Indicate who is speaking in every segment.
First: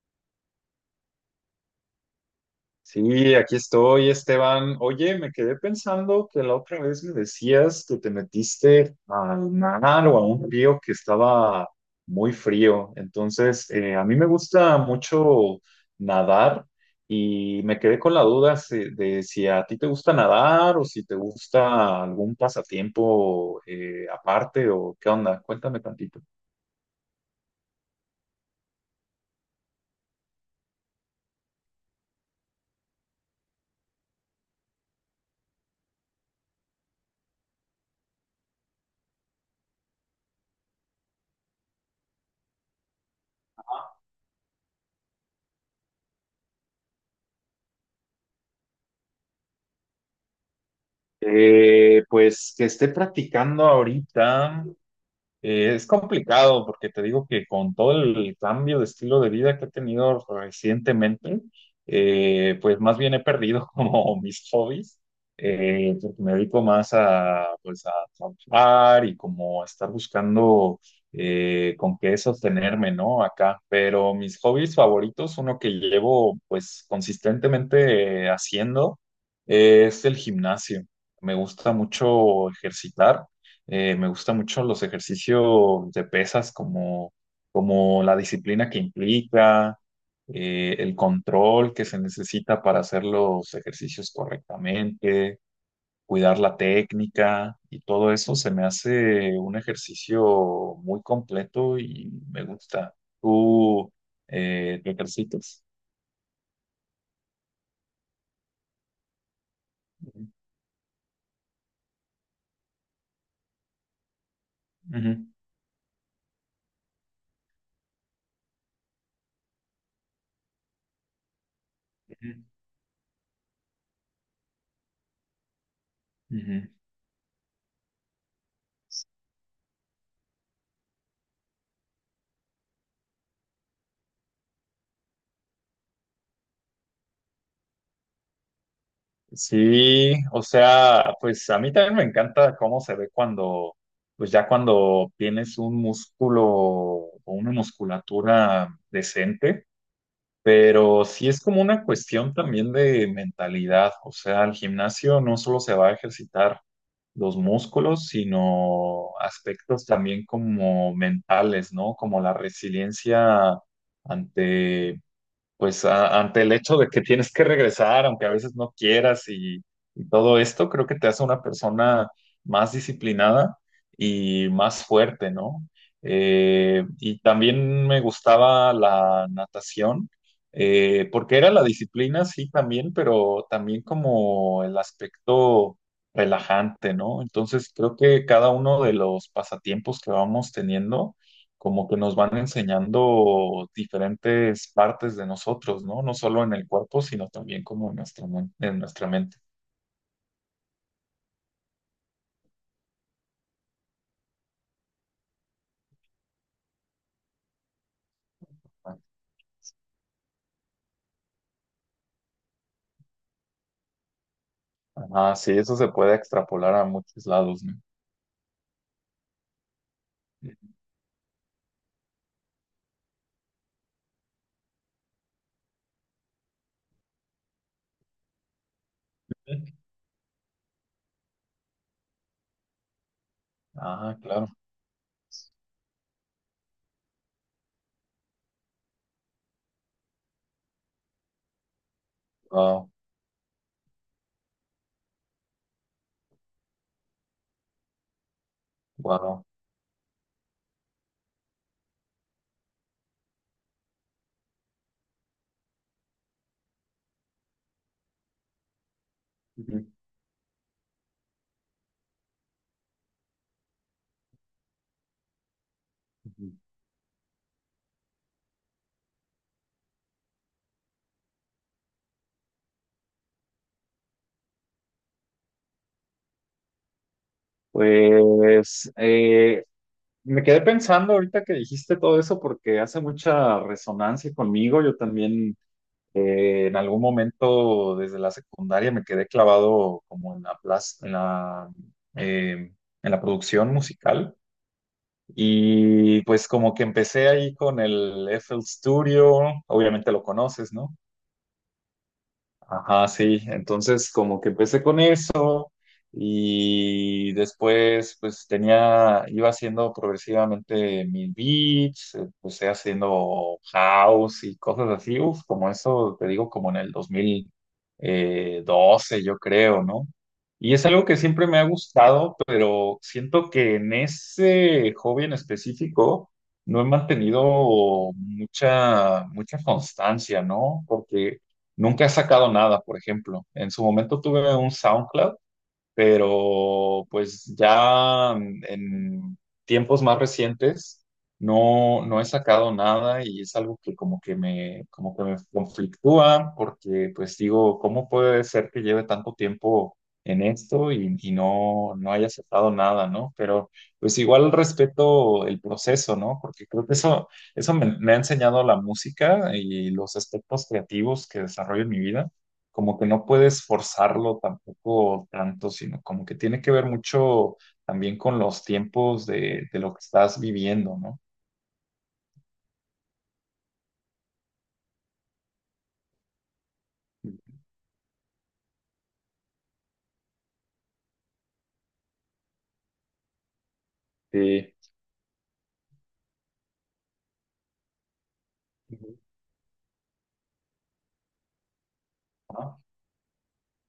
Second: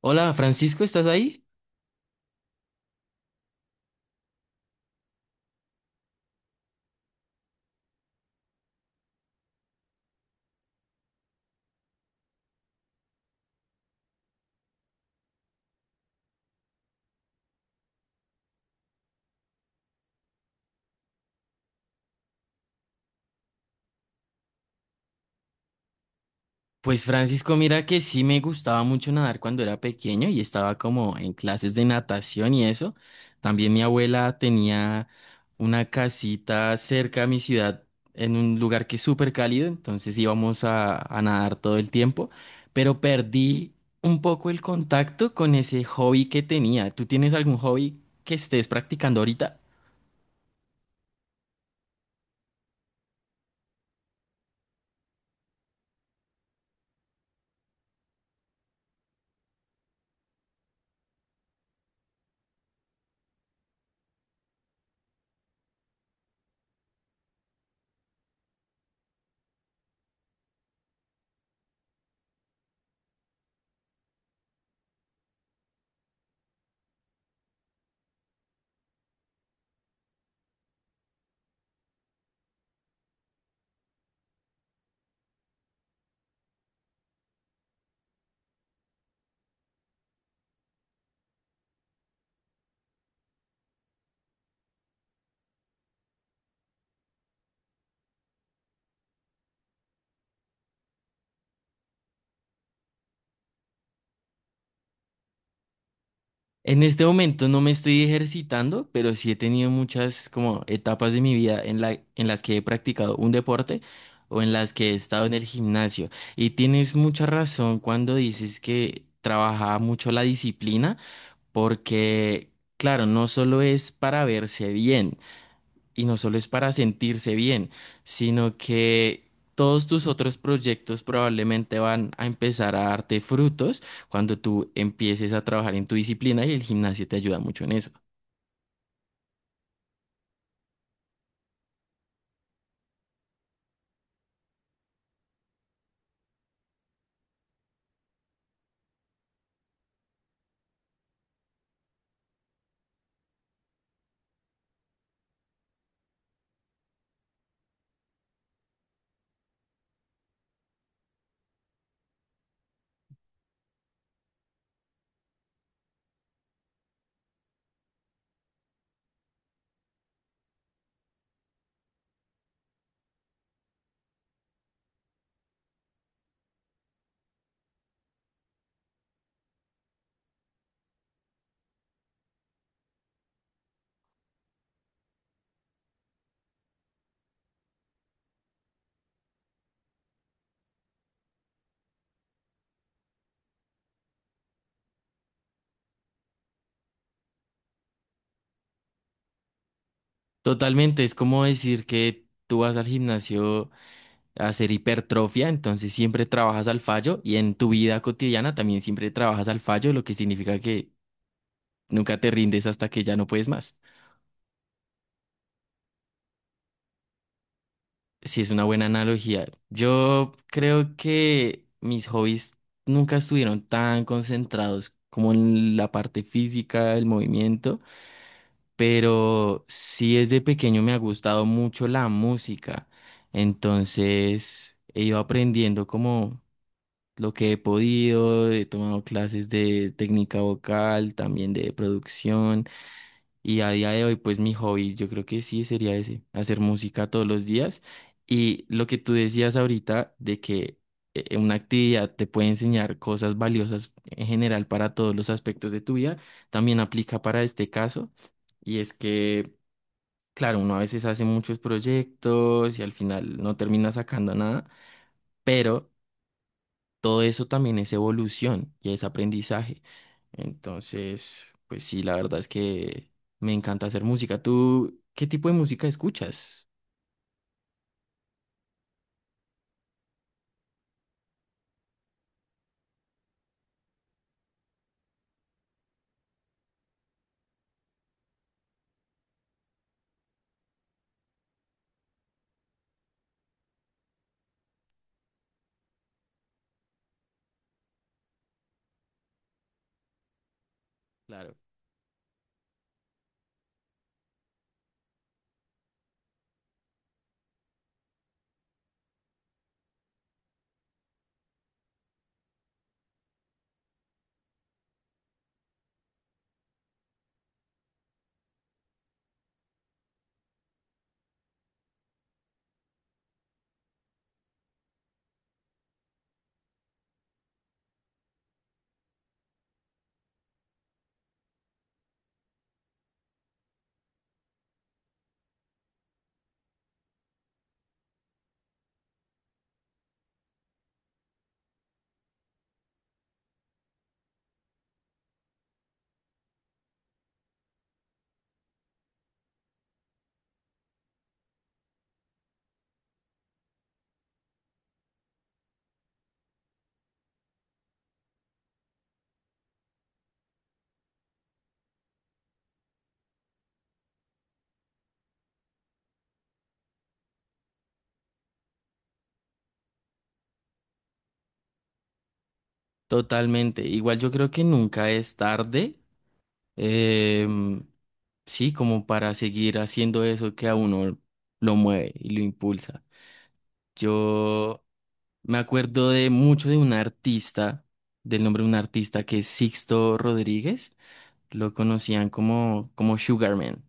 Speaker 1: Hola, Francisco, ¿estás ahí?
Speaker 2: Sí, aquí estoy, Esteban. Oye, me quedé pensando que la otra vez me decías que te metiste al mar o a un río que estaba muy frío. Entonces, a mí me gusta mucho nadar y me quedé con la duda de si a ti te gusta nadar o si te gusta algún pasatiempo aparte o qué onda. Cuéntame tantito.
Speaker 1: Pues Francisco, mira que sí me gustaba mucho nadar cuando era pequeño y estaba como en clases de natación y eso. También mi abuela tenía una casita cerca a mi ciudad en un lugar que es súper cálido, entonces íbamos a nadar todo el tiempo, pero perdí un poco el contacto con ese hobby que tenía. ¿Tú tienes algún hobby que estés practicando ahorita?
Speaker 2: Pues que esté practicando ahorita. Es complicado porque te digo que con todo el cambio de estilo de vida que he tenido recientemente, pues más bien he perdido como mis hobbies, porque me dedico más pues a trabajar y como a estar buscando con qué sostenerme, ¿no? Acá, pero mis hobbies favoritos, uno que llevo pues consistentemente haciendo, es el gimnasio. Me gusta mucho ejercitar. Me gusta mucho los ejercicios de pesas como la disciplina que implica, el control que se necesita para hacer los ejercicios correctamente, cuidar la técnica y todo eso se me hace un ejercicio muy completo y me gusta. ¿Tú te ejercitas?
Speaker 1: En este momento no me estoy ejercitando, pero sí he tenido muchas
Speaker 2: Ujú,
Speaker 1: como etapas de mi vida en las que he practicado un deporte o en las que he estado en el gimnasio. Y tienes mucha razón cuando dices que trabajaba mucho la disciplina,
Speaker 2: ujú,
Speaker 1: porque claro, no solo es para verse bien. Y no solo
Speaker 2: ujú,
Speaker 1: es
Speaker 2: ujú.
Speaker 1: para sentirse bien, sino que todos tus otros proyectos probablemente van a empezar a darte frutos cuando tú empieces a trabajar en tu disciplina y el gimnasio te ayuda mucho en eso.
Speaker 2: Sí, o sea, pues a mí también me encanta cómo se ve cuando pues ya cuando tienes un músculo o una musculatura decente, pero sí es como una cuestión también de mentalidad, o sea, al gimnasio no solo se va a ejercitar los músculos, sino aspectos también como mentales, ¿no? Como la resiliencia ante ante el hecho de que tienes que regresar, aunque a veces no quieras y todo esto, creo que te hace una persona más disciplinada y más fuerte, ¿no? Y también me gustaba la natación, porque era la disciplina, sí, también, pero también como el aspecto relajante, ¿no? Entonces creo que cada uno de los pasatiempos que vamos teniendo como que nos van enseñando diferentes partes de nosotros, ¿no? No solo en el cuerpo, sino también como en en nuestra mente.
Speaker 1: Totalmente, es como decir que tú vas al gimnasio a hacer hipertrofia, entonces siempre trabajas al fallo y en tu vida cotidiana también siempre trabajas al fallo, lo que significa que nunca te rindes hasta que ya no puedes más.
Speaker 2: Ah, sí, eso se puede extrapolar a muchos lados, ¿no?
Speaker 1: Sí, es una buena analogía. Yo creo que mis hobbies nunca estuvieron tan concentrados como en la parte física, el movimiento, pero sí desde pequeño me ha gustado mucho la música.
Speaker 2: Ah, claro.
Speaker 1: Entonces he ido aprendiendo como lo que he podido, he tomado clases de técnica vocal, también de producción.
Speaker 2: Wow,
Speaker 1: Y a día de hoy, pues mi hobby, yo creo que sí sería ese, hacer música todos los días. Y lo que tú
Speaker 2: wow.
Speaker 1: decías ahorita de que una actividad te puede enseñar cosas valiosas en general para todos los aspectos de tu vida, también aplica para este caso. Y es que,
Speaker 2: Ujú,
Speaker 1: claro, uno a veces hace muchos proyectos y al final no termina sacando nada, pero
Speaker 2: ujú.
Speaker 1: todo eso también es evolución y es aprendizaje. Entonces, pues sí, la verdad es que me encanta hacer música. ¿Tú qué tipo de música escuchas?
Speaker 2: Pues me quedé pensando ahorita que dijiste todo eso porque hace mucha resonancia conmigo. Yo también. En algún momento desde la secundaria me quedé clavado como en la plaza, eh, en la producción musical y pues como que empecé ahí con el FL Studio, obviamente lo conoces, ¿no?
Speaker 1: Claro.
Speaker 2: Ajá, sí. Entonces, como que empecé con eso y después, iba haciendo progresivamente mis beats, empecé haciendo house y cosas así, uf, como eso, te digo, como en el dos mil doce yo creo, ¿no? Y es algo que siempre me ha gustado, pero siento que en ese hobby en específico no he mantenido mucha constancia, ¿no? Porque nunca he sacado nada, por ejemplo. En su momento tuve un SoundCloud, pero pues ya en tiempos más recientes no he sacado nada y es algo que como que me conflictúa porque pues digo, ¿cómo puede ser que lleve tanto tiempo en esto y no haya sacado nada, ¿no? Pero pues igual respeto el proceso, ¿no? Porque creo que me ha enseñado la música y los aspectos creativos que desarrollo en mi vida como que no puedes forzarlo tampoco tanto, sino como que tiene que ver mucho también con los tiempos de lo que estás viviendo, ¿no?
Speaker 1: Totalmente. Igual yo creo que nunca es tarde. em, sí, como para seguir haciendo eso que a uno lo mueve y lo impulsa.
Speaker 2: Sí.
Speaker 1: Yo me acuerdo de mucho de un artista, del nombre de un
Speaker 2: Ujú.
Speaker 1: artista que es Sixto Rodríguez. Lo conocían
Speaker 2: Ajá.
Speaker 1: como, como Sugarman.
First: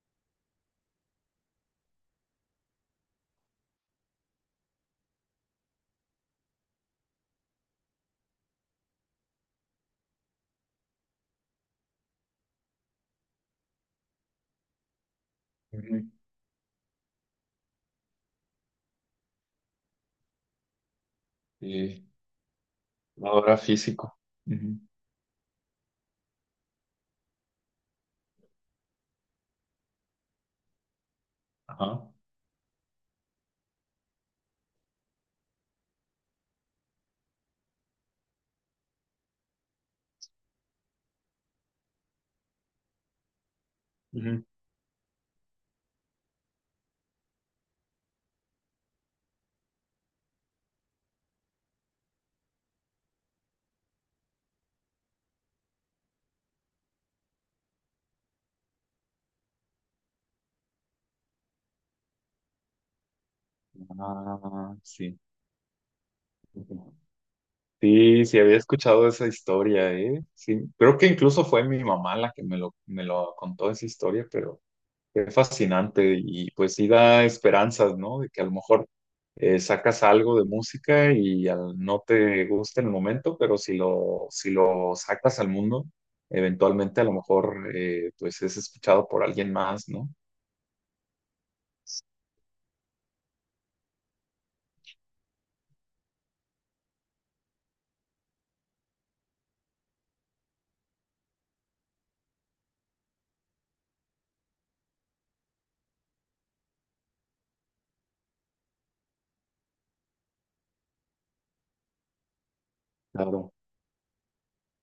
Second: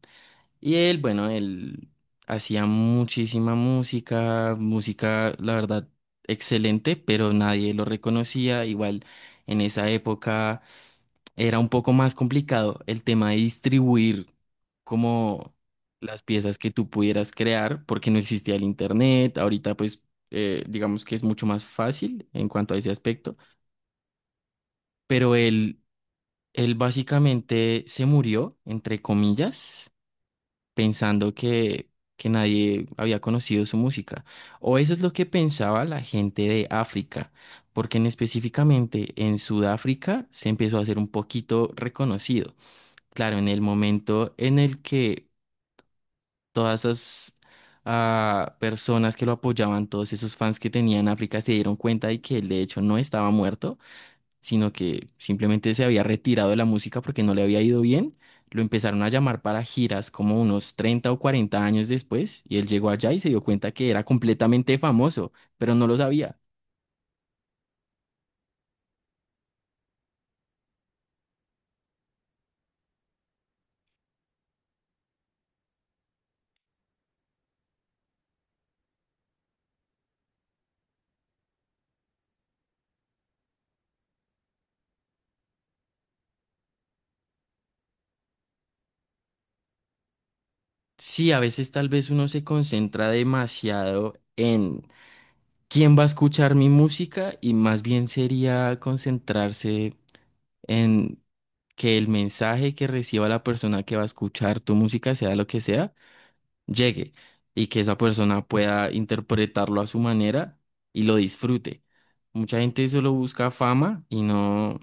Speaker 1: Y él, bueno, él hacía muchísima música, música, la verdad, excelente, pero nadie lo reconocía. Igual en esa época era un poco más complicado el tema de distribuir como
Speaker 2: Ujú.
Speaker 1: las piezas que tú pudieras crear, porque no existía el internet. Ahorita, pues, digamos que es mucho más
Speaker 2: Sí.
Speaker 1: fácil en cuanto a ese aspecto,
Speaker 2: La físico. Ujú.
Speaker 1: pero él básicamente se murió, entre comillas pensando
Speaker 2: Ajá.
Speaker 1: que nadie había conocido su música. O eso es lo que pensaba la gente de África, porque en específicamente en Sudáfrica se empezó a hacer un poquito reconocido. Claro, en el momento
Speaker 2: Ujú.
Speaker 1: en el que todas esas personas que lo apoyaban, todos esos fans que tenían África, se dieron cuenta de que él de hecho no estaba muerto, sino que simplemente se había retirado de la música porque no le había ido bien. Lo empezaron a llamar para giras como unos 30 o 40 años después y él llegó allá y se dio cuenta que era
Speaker 2: Ah,
Speaker 1: completamente
Speaker 2: sí.
Speaker 1: famoso, pero no lo sabía.
Speaker 2: Ujú. Sí, sí, había escuchado esa historia, ¿eh? Sí, creo que incluso fue mi mamá la que me lo contó esa historia, pero qué fascinante y pues sí da esperanzas, ¿no? De que a lo mejor sacas algo de música y no te gusta en el momento, pero si lo sacas al mundo, eventualmente a lo mejor pues es escuchado por alguien más, ¿no?
Speaker 1: Sí, a veces tal vez uno se concentra demasiado en quién va a escuchar mi música y más bien sería concentrarse en que el mensaje que reciba la persona que va a escuchar tu música, sea lo que sea, llegue y que esa persona pueda interpretarlo a su manera y lo disfrute. Mucha gente solo busca
Speaker 2: Claro.
Speaker 1: fama y no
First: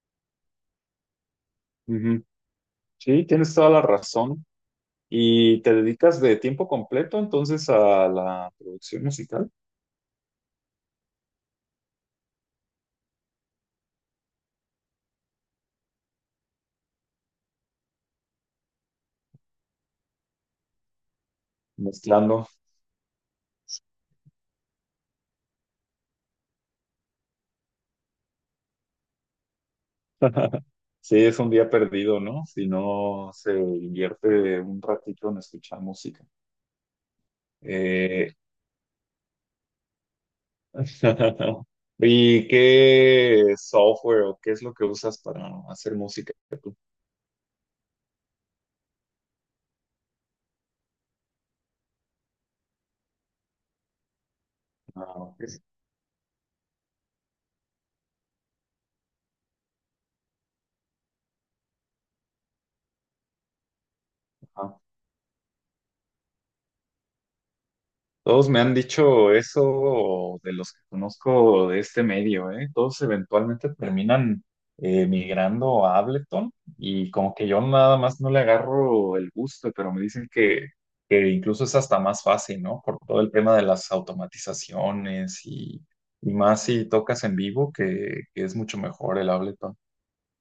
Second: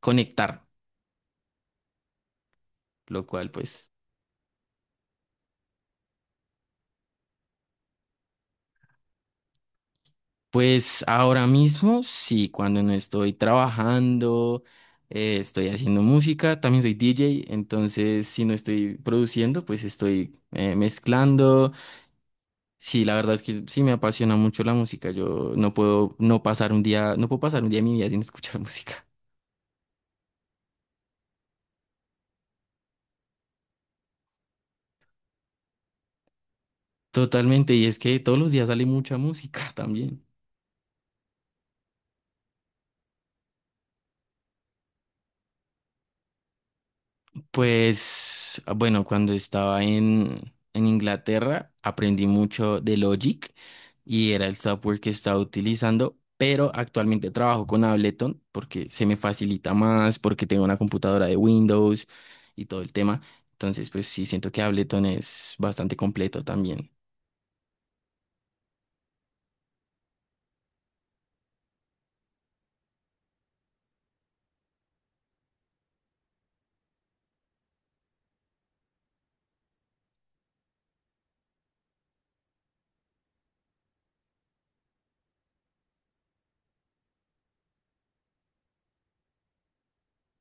Speaker 1: conectar,
Speaker 2: Ujú. Sí,
Speaker 1: lo cual
Speaker 2: tienes toda la
Speaker 1: pues,
Speaker 2: razón. ¿Y te dedicas de tiempo completo entonces a la producción musical?
Speaker 1: pues ahora mismo sí, cuando no estoy trabajando, estoy haciendo música, también soy DJ, entonces si no estoy produciendo, pues estoy mezclando.
Speaker 2: Mezclando.
Speaker 1: Sí, la verdad es que sí me apasiona mucho la música. Yo no puedo no pasar un día, no puedo pasar un día de mi vida sin escuchar música.
Speaker 2: Sí, es un día perdido, ¿no? Si no se invierte un ratito en escuchar música.
Speaker 1: Totalmente, y es que
Speaker 2: Eh,
Speaker 1: todos los días sale mucha música también.
Speaker 2: ¿Y qué software o qué es lo que usas para hacer música tú?
Speaker 1: Pues bueno, cuando estaba en Inglaterra aprendí mucho de Logic y era el software que
Speaker 2: Ah,
Speaker 1: estaba
Speaker 2: ok.
Speaker 1: utilizando, pero actualmente trabajo con Ableton porque se me facilita más, porque tengo una computadora de Windows y todo el tema. Entonces, pues sí, siento que
Speaker 2: Ajá.
Speaker 1: Ableton es bastante completo también.
Speaker 2: Todos me han dicho eso de los que conozco de este medio, ¿eh? Todos eventualmente terminan migrando a Ableton y como que yo nada más no le agarro el gusto, pero me dicen que incluso es hasta más fácil, ¿no? Por todo el tema de las automatizaciones y más si tocas en vivo, que es mucho mejor el Ableton.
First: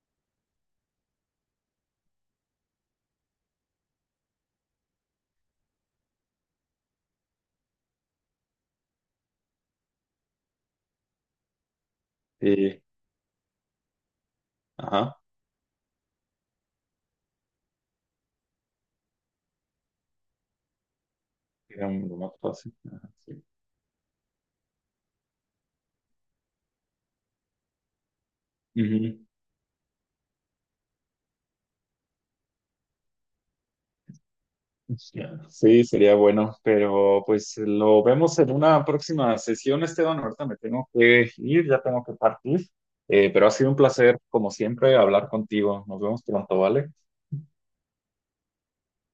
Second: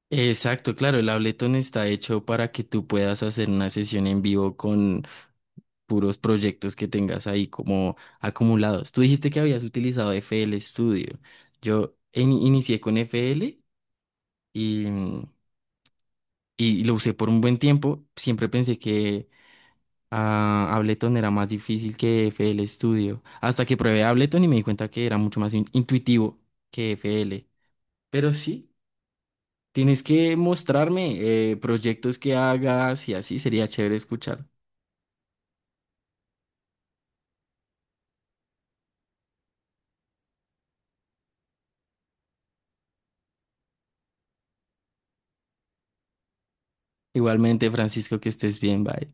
Speaker 1: Exacto, claro, el Ableton está hecho para que tú puedas hacer una sesión en vivo con puros proyectos que tengas ahí como acumulados. Tú dijiste que habías utilizado FL Studio. Yo inicié
Speaker 2: Sí,
Speaker 1: con FL y,
Speaker 2: ajá,
Speaker 1: y lo usé por un buen tiempo. Siempre pensé que Ableton era más
Speaker 2: era
Speaker 1: difícil
Speaker 2: lo
Speaker 1: que
Speaker 2: más
Speaker 1: F L
Speaker 2: fácil. Ajá,
Speaker 1: Studio.
Speaker 2: sí.
Speaker 1: Hasta que probé Ableton y me di cuenta que era mucho más intuitivo que FL. Pero sí,
Speaker 2: Ujú.
Speaker 1: tienes que mostrarme proyectos que hagas y así sería chévere escuchar.
Speaker 2: Ya, sí, sería bueno, pero pues lo vemos en una próxima sesión, Esteban. Ahorita me tengo que ir, ya tengo que partir. Pero ha sido un placer, como siempre, hablar contigo. Nos vemos pronto, ¿vale?
Speaker 1: Igualmente, Francisco, que estés bien, bye.